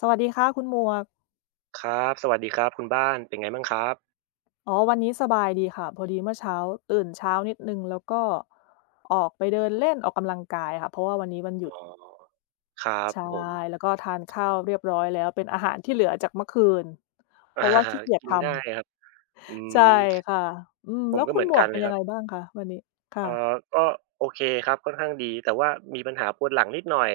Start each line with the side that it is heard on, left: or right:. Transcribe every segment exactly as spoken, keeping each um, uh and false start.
left: สวัสดีค่ะคุณหมวก
right: ครับ สวัสดีครับคุณบ้าน เป็นไงมั่งครับ?
left: อ๋อ วันนี้สบายดีค่ะ พอดีเมื่อเช้าตื่นเช้านิดหนึ่ง แล้วก็ออกไปเดินเล่นออกกำลังกายค่ะ เพราะว่าวันนี้วันหย
right: อ
left: ุ
right: ๋
left: ด
right: อ ครั
left: ใ
right: บ
left: ช่
right: ผม
left: แล้วก็ทานข้าวเรียบร้อยแล้ว เป็นอาหารที่เหลือจากเมื่อคืน เ
right: อ
left: พ
right: า
left: ราะว่าขี้เกียจ
right: กิ
left: ท
right: นง่าย
left: ำ
right: ครับ อื
left: ใช่
right: ม
left: ค่ะ อืม
right: ผ
left: แล้
right: ม
left: ว
right: ก็
left: ค
right: เ
left: ุ
right: ห
left: ณ
right: มือ
left: ห
right: น
left: ม
right: ก
left: ว
right: ั
left: ก
right: น
left: เป
right: เ
left: ็
right: ล
left: น
right: ย
left: ยั
right: คร
left: งไ
right: ั
left: ง
right: บ
left: บ้างคะวันนี้? ค่
right: เอ
left: ะ
right: อ ก็โอเคครับ ค่อนข้างดี แต่ว่ามีปัญหาปวดหลังนิดหน่อย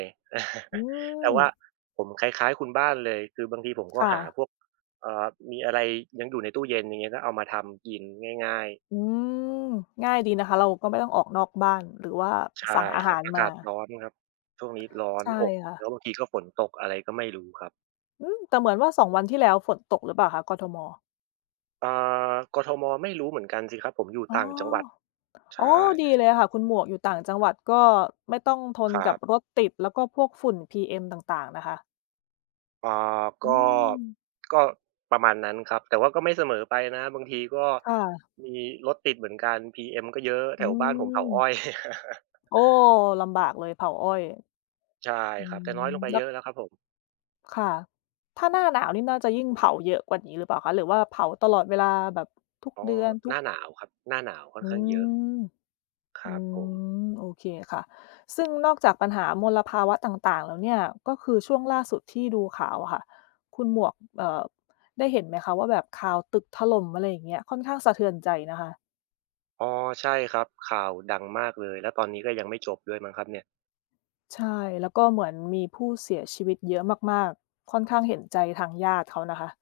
left: อื
right: แต่ว่า
left: ม
right: ผมคล้าย ๆ คุณบ้านเลย คือบางทีผมก
left: ค
right: ็
left: ่
right: หา
left: ะ
right: พวก เอ่อ มีอะไรยังอยู่ในตู้เย็น อย่างเงี้ย ก็เอามาทำกินง่าย ๆ
left: อืม ง่ายดีนะคะ เราก็ไม่ต้องออกนอกบ้าน หรือว่า
right: ใช
left: สั
right: ่
left: ่งอา
right: ค
left: ห
right: รั
left: า
right: บ
left: ร
right: อา
left: ม
right: กาศ
left: า
right: ร้อนครับ ช่วงนี้ร้อ
left: ใ
right: น
left: ช่
right: อบ
left: ค่
right: แล
left: ะ
right: ้วบางทีก็ฝนตก อะไรก็ไม่รู้ครับ
left: อืม แต่เหมือนว่า สอง วันที่แล้วฝนตกหรือเปล่าคะ? กทม.
right: อ่า กทม. ไม่รู้เหมือนกันสิครับ ผมอยู่
left: อ๋อ
right: ต่างจังหวัด ใช
left: อ๋อ
right: ่
left: ดีเลยอะค่ะคุณหมวก อยู่ต่างจังหวัดก็ไม่ต้องทน
right: คร
left: กั
right: ั
left: บ
right: บ
left: รถติด แล้วก็พวกฝุ่น PM ต่าง ๆ นะคะ
right: อ่า
left: อื
right: ก็
left: ม
right: ก็ประมาณนั้นครับ แต่ว่าก็ไม่เสมอไปนะ บางทีก็
left: ค่ะ
right: มีรถติดเหมือนกัน PM ก็เยอะ แ
left: อ
right: ถ
left: ื
right: วบ้านผมเผาอ
left: ม
right: ้อย
left: โอ้! ลำบากเลยเผาอ้อย
right: ใช่
left: อื
right: ครับ
left: ม
right: แต่น้อยลงไป
left: แล
right: เ
left: ้
right: ยอ
left: ว
right: ะแล้วครับผม
left: ค่ะ ถ้าหน้าหนาวนี่น่าจะยิ่งเผาเยอะกว่านี้หรือเปล่าคะ? หรือว่าเผาตลอดเวลาแบบทุก
right: อ๋อ
left: เดือน ท
right: หน
left: ุ
right: ้
left: ก
right: าหนาวครับ หน้าหนาวค่อน
left: อื
right: ข้างเยอะ
left: ม
right: ค
left: อ
right: ร
left: ื
right: ับผม
left: ม โอเคค่ะ ซึ่งนอกจากปัญหามลภาวะต่าง ๆ แล้วเนี่ย ก็คือช่วงล่าสุดที่ดูข่าวอะค่ะ คุณหมวก เอ่อ ได้เห็นไหมคะ? ว่า แบบข่าวตึกถล่ม อะไรอย่างเงี้ย ค่อนข้างสะเทือนใจนะคะ
right: อ๋อ ใช่ครับ ข่าวดังมากเลย แล้วตอนนี้ก็ยังไม่จบด้วยมั้งครับเนี่ย
left: ใช่ แล้วก็เหมือนมีผู้เสียชีวิตเยอะมาก ๆ ค่อนข้างเห็นใจทางญาติเขานะคะ